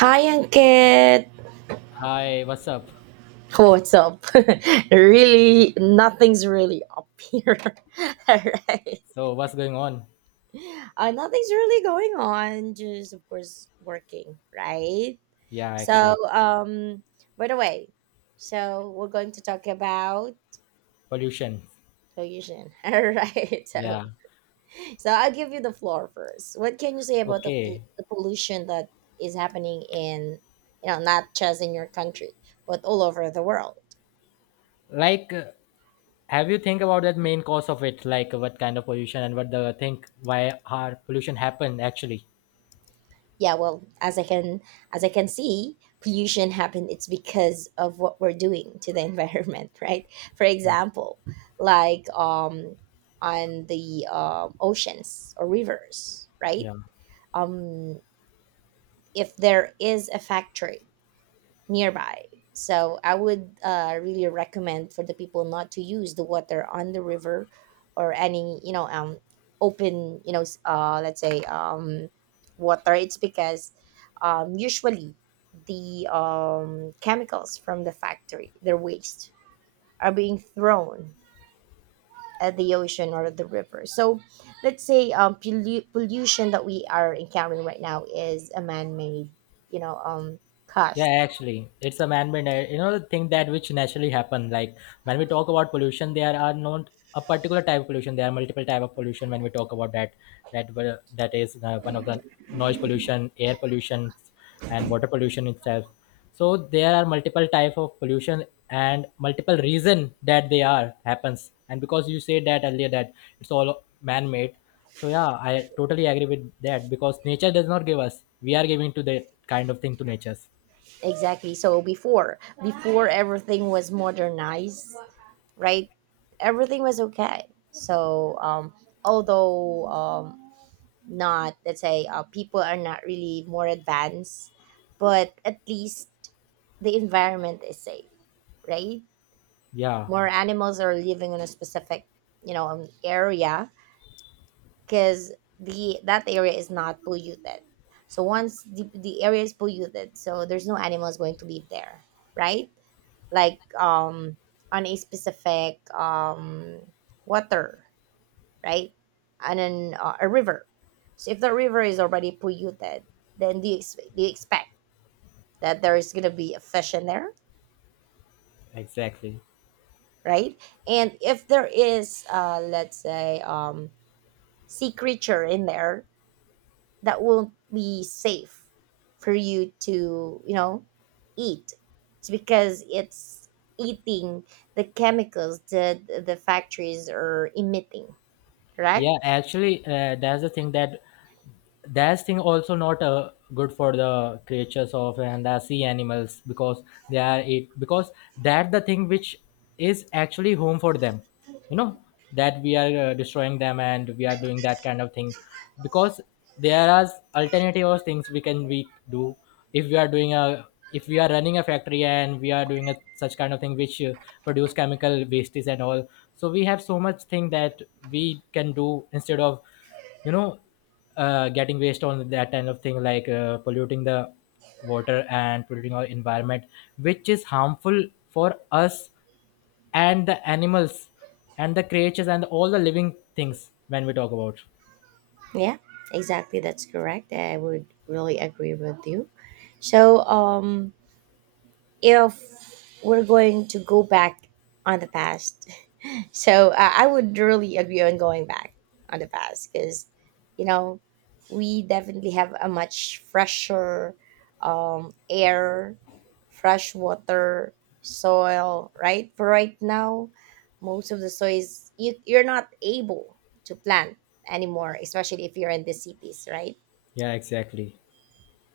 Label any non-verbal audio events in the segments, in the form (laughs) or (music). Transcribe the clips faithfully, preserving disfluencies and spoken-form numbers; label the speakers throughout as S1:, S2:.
S1: Hi, Ankit.
S2: Hi, what's up?
S1: What's up? (laughs) Really, nothing's really up here. (laughs) All right.
S2: So, what's going on?
S1: Uh, nothing's really going on. Just, of course, working, right?
S2: Yeah,
S1: So,
S2: actually,
S1: um, by the way, so we're going to talk about
S2: pollution.
S1: pollution. (laughs) All right. So,
S2: Yeah,
S1: so I'll give you the floor first. What can you say about the, pol-
S2: okay.
S1: the pollution that is happening in, you know, not just in your country, but all over the world?
S2: Like, uh, have you think about that main cause of it? Like, what kind of pollution and what the think why our pollution happened actually?
S1: Yeah, well, as i can as i can see, pollution happen it's because of what we're doing to the (laughs) environment, right? For
S2: Yeah,
S1: example, like um on the um oceans or rivers, right?
S2: yeah.
S1: um if there is a factory nearby. So I would uh, really recommend for the people not to use the water on the river or any, you know, um open, you know, s- uh let's say, um water. It's because um usually the um chemicals from the factory, their waste, are being thrown at the ocean or the river. So let's say um pollu- pollution that we are encountering right now is a man-made, you know, um cost.
S2: Yeah, actually, it's a man-made, uh, you know, the thing that which naturally happen. Like when we talk about pollution, there are not a particular type of pollution. There are multiple type of pollution when we talk about that. That will- that is uh, one of the noise pollution, air pollution, and water pollution itself. So there are multiple type of pollution and multiple reason that they are happens. And because you said that earlier that it's all man-made, so yeah, I totally agree with that because nature does not give us. We are giving to that kind of thing to natures.
S1: Exactly. So before, before everything was modernized, right? Everything was okay. So um, although um, not, let's say, uh, people are not really more advanced, but at least the environment is safe, right?
S2: Yeah,
S1: More animals are living in a specific, you know, um, area because the that area is not polluted. So once the, the area is polluted, so there's no animals going to live there, right? Like um on a specific um water, right? And then uh, a river. So if the river is already polluted, then do you, ex- do you expect that there is going to be a fish in there,
S2: exactly.
S1: right? And if there is uh let's say um sea creature in there, that won't be safe for you to, you know, eat. It's because it's eating the chemicals that the factories are emitting, correct?
S2: Yeah, actually, uh, that's the thing that that's thing also not uh, good for the creatures of and the sea animals because they are it because that the thing which is actually home for them, you know, that we are uh, destroying them and we are doing that kind of thing because there are alternative of things we can we do if we are doing a if we are running a factory and we are doing a such kind of thing which uh, produce chemical wastes and all. So we have so much thing that we can do instead of, you know, uh, getting waste on that kind of thing like uh, polluting the water and polluting our environment which is harmful for us and the animals and the creatures and all the living things when we talk about.
S1: Yeah, exactly. That's correct. I would really agree with you. So, um, if we're going to go back on the past, so uh, I would really agree on going back on the past because, you know, we definitely have a much fresher um, air, fresh water, soil, right? For right now, most of the soils you, you're not able to plant anymore, especially if you're in the cities, right?
S2: Yeah, exactly.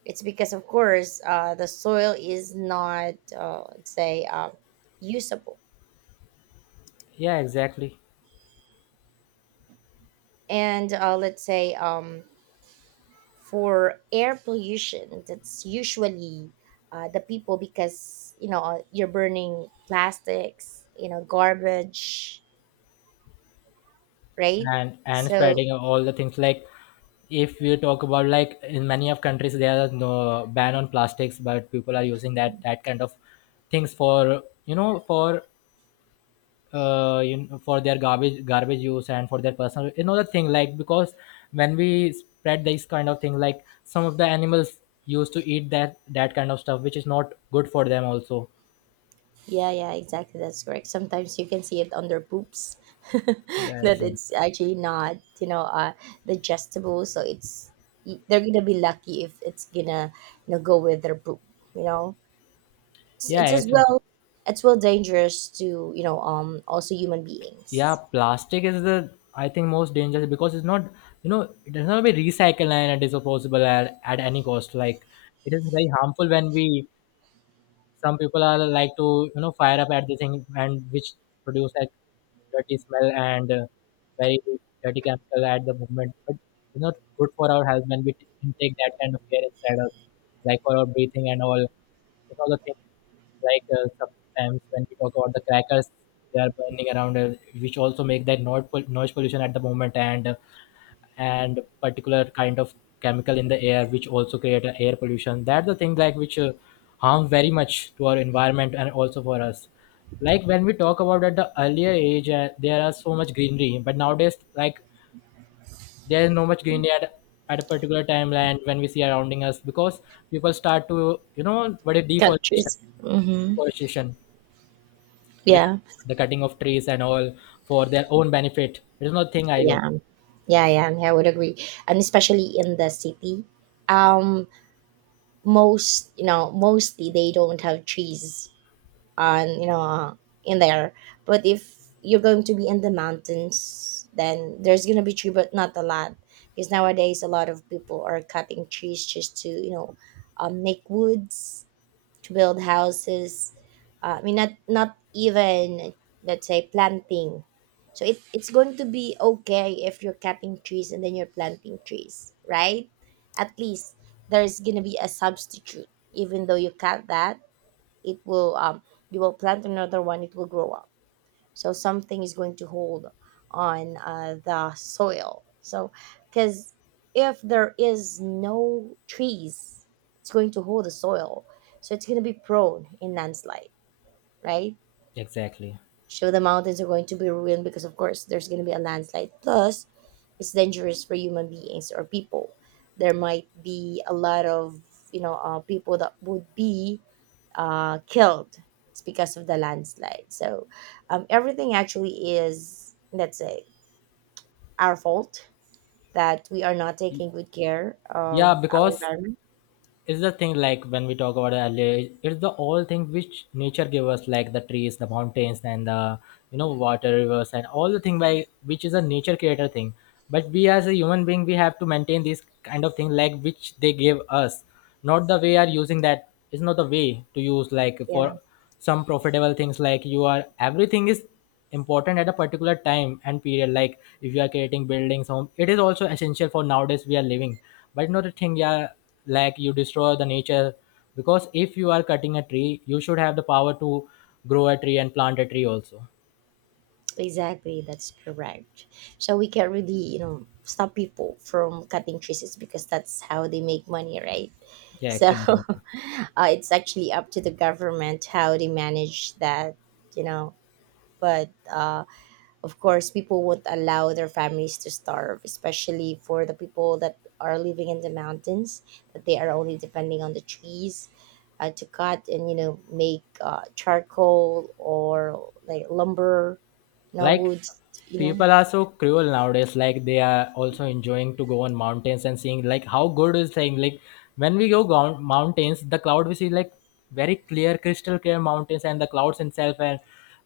S1: It's because, of course, uh, the soil is not, uh, let's say, uh, usable.
S2: Yeah, exactly.
S1: And uh, let's say, um, for air pollution, that's usually uh, the people, because you know, you're burning plastics, you know, garbage, right?
S2: And and
S1: So
S2: spreading all the things like if we talk about like in many of countries there are no ban on plastics but people are using that that kind of things for you know for uh you know, for their garbage garbage use and for their personal, you know, the thing like because when we spread this kind of thing like some of the animals used to eat that that kind of stuff which is not good for them also.
S1: yeah, yeah, exactly, that's correct. Sometimes you can see it on their poops. (laughs)
S2: Yeah,
S1: That
S2: exactly.
S1: it's actually not, you know, uh, digestible, so it's, they're gonna be lucky if it's gonna, you know, go with their poop, you know. It's, it's
S2: yeah
S1: as
S2: it's,
S1: well, it's well dangerous to, you know, um also human
S2: yeah,
S1: beings.
S2: plastic is the I think most dangerous because it's not, you know, it does not be recycled and it is disposable at, at any cost like it is very harmful when we, some people are like to, you know, fire up at the thing and which produce like dirty smell and uh, very dirty chemical at the movement but, you know, good for our health when we t- intake that kind of air inside us like for our breathing and all, you know, the things like uh, sometimes when we talk about the crackers they are burning around us which also make that noise pol- noise pollution at the moment and uh, and particular kind of chemical in the air which also create a air pollution. That's the thing like which uh, harm very much to our environment and also for us. Like when we talk about at the earlier age, uh, there are so much greenery but nowadays like there is no much greenery at, at a particular timeline when we see surrounding us because people start to, you know, what is deforestation.
S1: Countries. Hmm.
S2: Deforestation, the,
S1: Yeah,
S2: the cutting of trees and all for their own benefit, it is not thing I go.
S1: yeah, yeah, yeah. I would agree, and especially in the city, um, most, you know, mostly they don't have trees on, you know, uh, in there. But if you're going to be in the mountains, then there's gonna be tree, but not a lot, because nowadays a lot of people are cutting trees just to, you know, um, make woods to build houses. Uh, I mean, not not even, let's say, planting. So it, it's going to be okay if you're cutting trees and then you're planting trees, right? At least there's gonna be a substitute. Even though you cut that, it will um you will plant another one. It will grow up, so something is going to hold on uh, the soil, so, because if there is no trees, it's going to hold the soil, so it's going to be prone in landslide, right?
S2: Exactly.
S1: So the mountains are going to be ruined, because of course there's going to be a landslide. Plus it's dangerous for human beings or people. There might be a lot of, you know, uh, people that would be uh, killed, it's because of the landslide. So um, everything actually is, let's say, our fault, that we are not taking good care
S2: Yeah,
S1: of our
S2: because
S1: environment.
S2: it's the thing like when we talk about earlier, it's the all thing which nature gave us like the trees, the mountains and the, you know, water, rivers and all the thing by which is a nature creator thing. But we as a human being, we have to maintain this kind of thing like which they gave us, not the way are using that is not the way to use like for
S1: Yeah.
S2: some profitable things. Like you are everything is important at a particular time and period like if you are creating buildings home, it is also essential for nowadays we are living, but not a thing, yeah, like you destroy the nature because if you are cutting a tree, you should have the power to grow a tree and plant a tree also.
S1: Exactly, that's correct. So we can not really, you know, stop people from cutting trees because that's how they make money, right?
S2: Yeah,
S1: So (laughs)
S2: actually.
S1: uh, it's actually up to the government how they manage that, you know. But uh, of course, people won't allow their families to starve, especially for the people that are living in the mountains, that they are only depending on the trees uh, to cut and, you know, make uh, charcoal or like lumber now
S2: Like
S1: would you know.
S2: people are so cruel nowadays. Like they are also enjoying to go on mountains and seeing like how good is saying. Like when we go gou- mountains, the cloud we see like very clear, crystal clear mountains and the clouds itself, and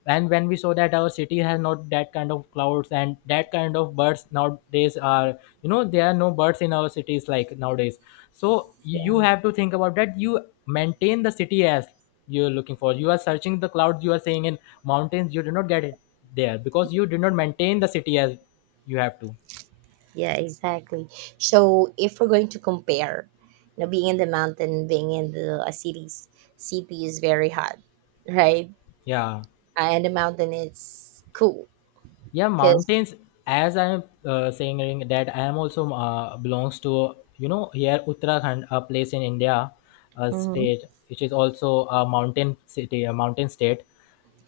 S2: and when we saw that our city has not that kind of clouds and that kind of birds nowadays are, you know, there are no birds in our cities like nowadays. So you you
S1: Yeah,
S2: have to think about that you maintain the city as you're looking for, you are searching the clouds, you are saying in mountains, you do not get it there because you did not maintain the city as you have to.
S1: yeah, exactly. So if we're going to compare, you know, being in the mountain, being in the uh, cities, city is very hot, right?
S2: Yeah.
S1: And the mountain is cool
S2: Yeah,
S1: because,
S2: mountains. As I am uh, saying Ring, that I am also uh, belongs to, you know, here Uttarakhand, a place in India, a
S1: mm-hmm,
S2: state which is also a mountain city, a mountain state.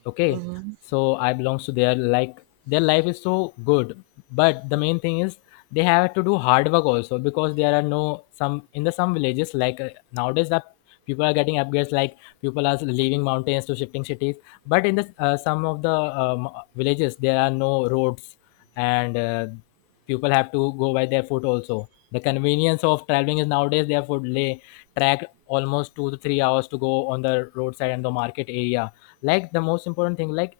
S2: Okay.
S1: mm-hmm,
S2: So I belongs to their like their life is so good, but the main thing is they have to do hard work also because there are no some in the some villages like uh, nowadays that people are getting upgrades like people are leaving mountains to shifting cities. But in the uh, some of the um, villages there are no roads and uh, people have to go by their foot also. The convenience of traveling is nowadays their foot lay, track almost two to three hours to go on the roadside and the market area. Like the most important thing like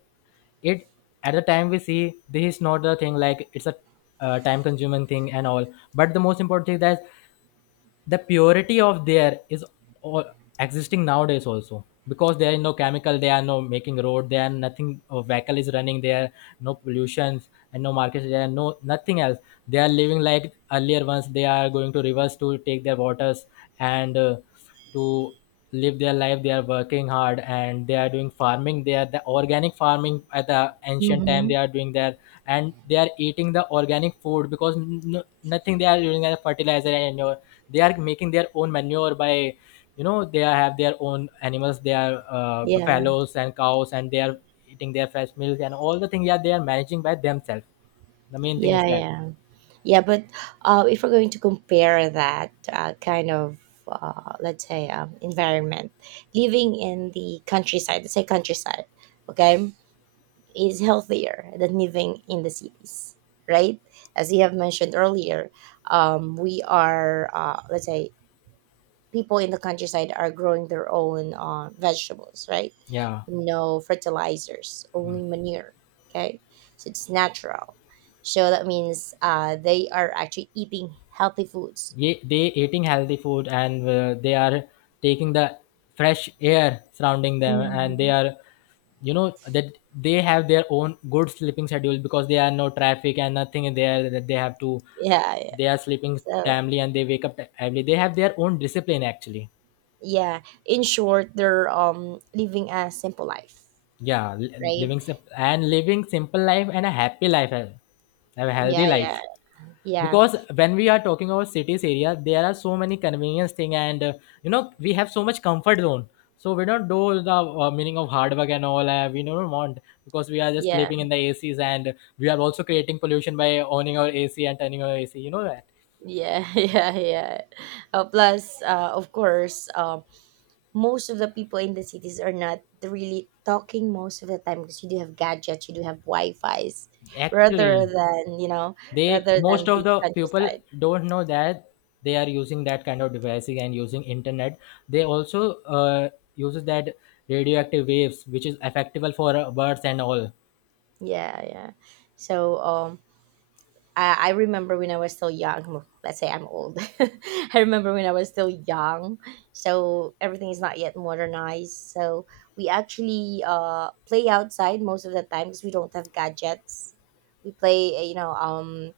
S2: it at the time we see this is not the thing like it's a uh, time consuming thing and all, but the most important thing that the purity of their is all existing nowadays also because there are no chemical, they are no making road, there are nothing uh, vehicle is running there, no pollutions and no markets, there are no nothing else. They are living like earlier ones, they are going to rivers to take their waters and uh, to live their life. They are working hard and they are doing farming. They are the organic farming at the ancient time
S1: mm-hmm,
S2: they are doing there. And they are eating the organic food because n- n- nothing they are using as fertilizer and they are making their own manure by, you know, they are- have their own animals, they are uh,
S1: yeah,
S2: buffaloes and cows and they are eating their fresh milk and all the things. Yeah, they are managing by themselves. The main thing is
S1: yeah
S2: that.
S1: yeah yeah but uh, if we're going to compare that uh, kind of uh, let's say um, environment, living in the countryside, let's say countryside, okay, is healthier than living in the cities, right? As you have mentioned earlier, um, we are, uh, let's say, people in the countryside are growing their own uh, vegetables, right?
S2: Yeah.
S1: No fertilizers, only manure, okay? So it's natural. So that means uh, they are actually eating healthy foods.
S2: Ye- they eating healthy food and uh, they are taking the fresh air surrounding them and they
S1: Hmm.
S2: are, you know, that they have their own good sleeping schedule because there are no traffic and nothing there that they have to,
S1: Yeah, yeah.
S2: they are sleeping
S1: So,
S2: timely and they wake up early. They have their own discipline actually.
S1: yeah, in short, they're um living a simple life,
S2: Yeah, li-
S1: right?
S2: living sim- and living simple life and a happy life, a a healthy
S1: Yeah, yeah,
S2: life.
S1: yeah,
S2: Because when we are talking about cities area, there are so many convenience thing, and uh, you know we have so much comfort zone. So we don't do the uh, meaning of hard work and all. Uh, we don't want because we are just
S1: yeah.
S2: sleeping in the A Cs, and we are also creating pollution by owning our A C and turning our A C. You know that
S1: yeah. (laughs) Yeah, yeah. Uh, plus, uh, of course, um, most of the people in the cities are not really talking most of the time because you do have gadgets, you do have Wi-Fi's, rather
S2: actually.
S1: than, you know,
S2: They
S1: rather
S2: most
S1: than
S2: of
S1: the
S2: the people
S1: countryside.
S2: don't know that they are using that kind of devices and using internet. They also uh, uses that radioactive waves which is effective for uh, birds and all.
S1: Yeah, yeah. So, um, I, I remember when I was still young. Well, let's say I'm old. (laughs) I remember when I was still young. So everything is not yet modernized. So we actually uh, play outside most of the time because we don't have gadgets. We play, uh, you know, um,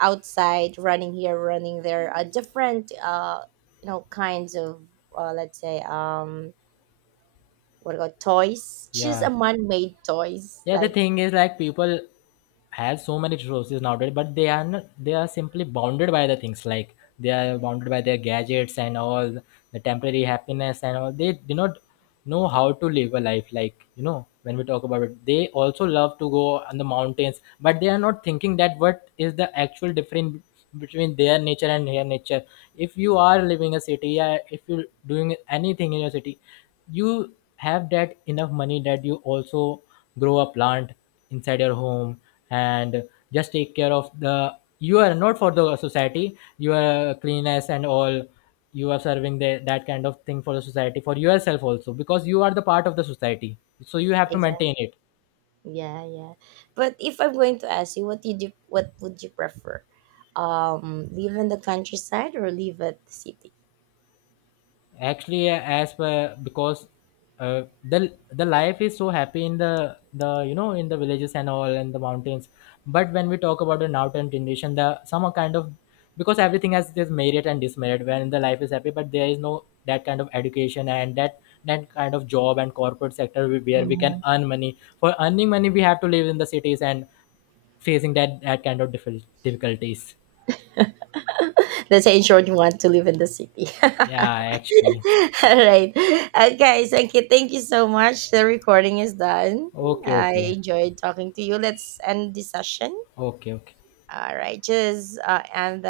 S1: outside, running here, running there. Uh, different, uh, you know, kinds of, uh, let's say, um, what about toys? Just
S2: Yeah.
S1: a man-made toys,
S2: Yeah, the
S1: like.
S2: thing is like people have so many resources nowadays, but they are not, they are simply bounded by the things like they are bounded by their gadgets and all the temporary happiness and all. They do not know how to live a life like, you know, when we talk about it they also love to go on the mountains but they are not thinking that what is the actual difference between their nature and their nature. If you are living a city, yeah, if you're doing anything in your city, you have that enough money that you also grow a plant inside your home and just take care of the, you are not for the society, you are cleanness and all, you are serving the, that kind of thing for the society, for yourself also, because you are the part of the society. So you have to maintain it.
S1: Yeah, yeah. But if I'm going to ask you, what did you, what would you prefer? Um, live in the countryside or live at the city?
S2: Actually, uh, as per because uh, the the life is so happy in the the you know, in the villages and all and the mountains. But when we talk about the now time generation, the some are kind of, because everything has this merit and dismerit when the life is happy, but there is no that kind of education and that that kind of job and corporate sector we- where we can
S1: Hmm.
S2: earn money. For earning money, we have to live in the cities and facing that that kind of difficult difficulties.
S1: Let's say in short, you want to live in the city. (laughs)
S2: Yeah,
S1: All
S2: actually.
S1: right. Okay, thank you. Thank you so much. The recording is done.
S2: Okay,
S1: I
S2: okay.
S1: enjoyed talking to you. Let's end the session.
S2: Okay, okay.
S1: All right. Just uh, end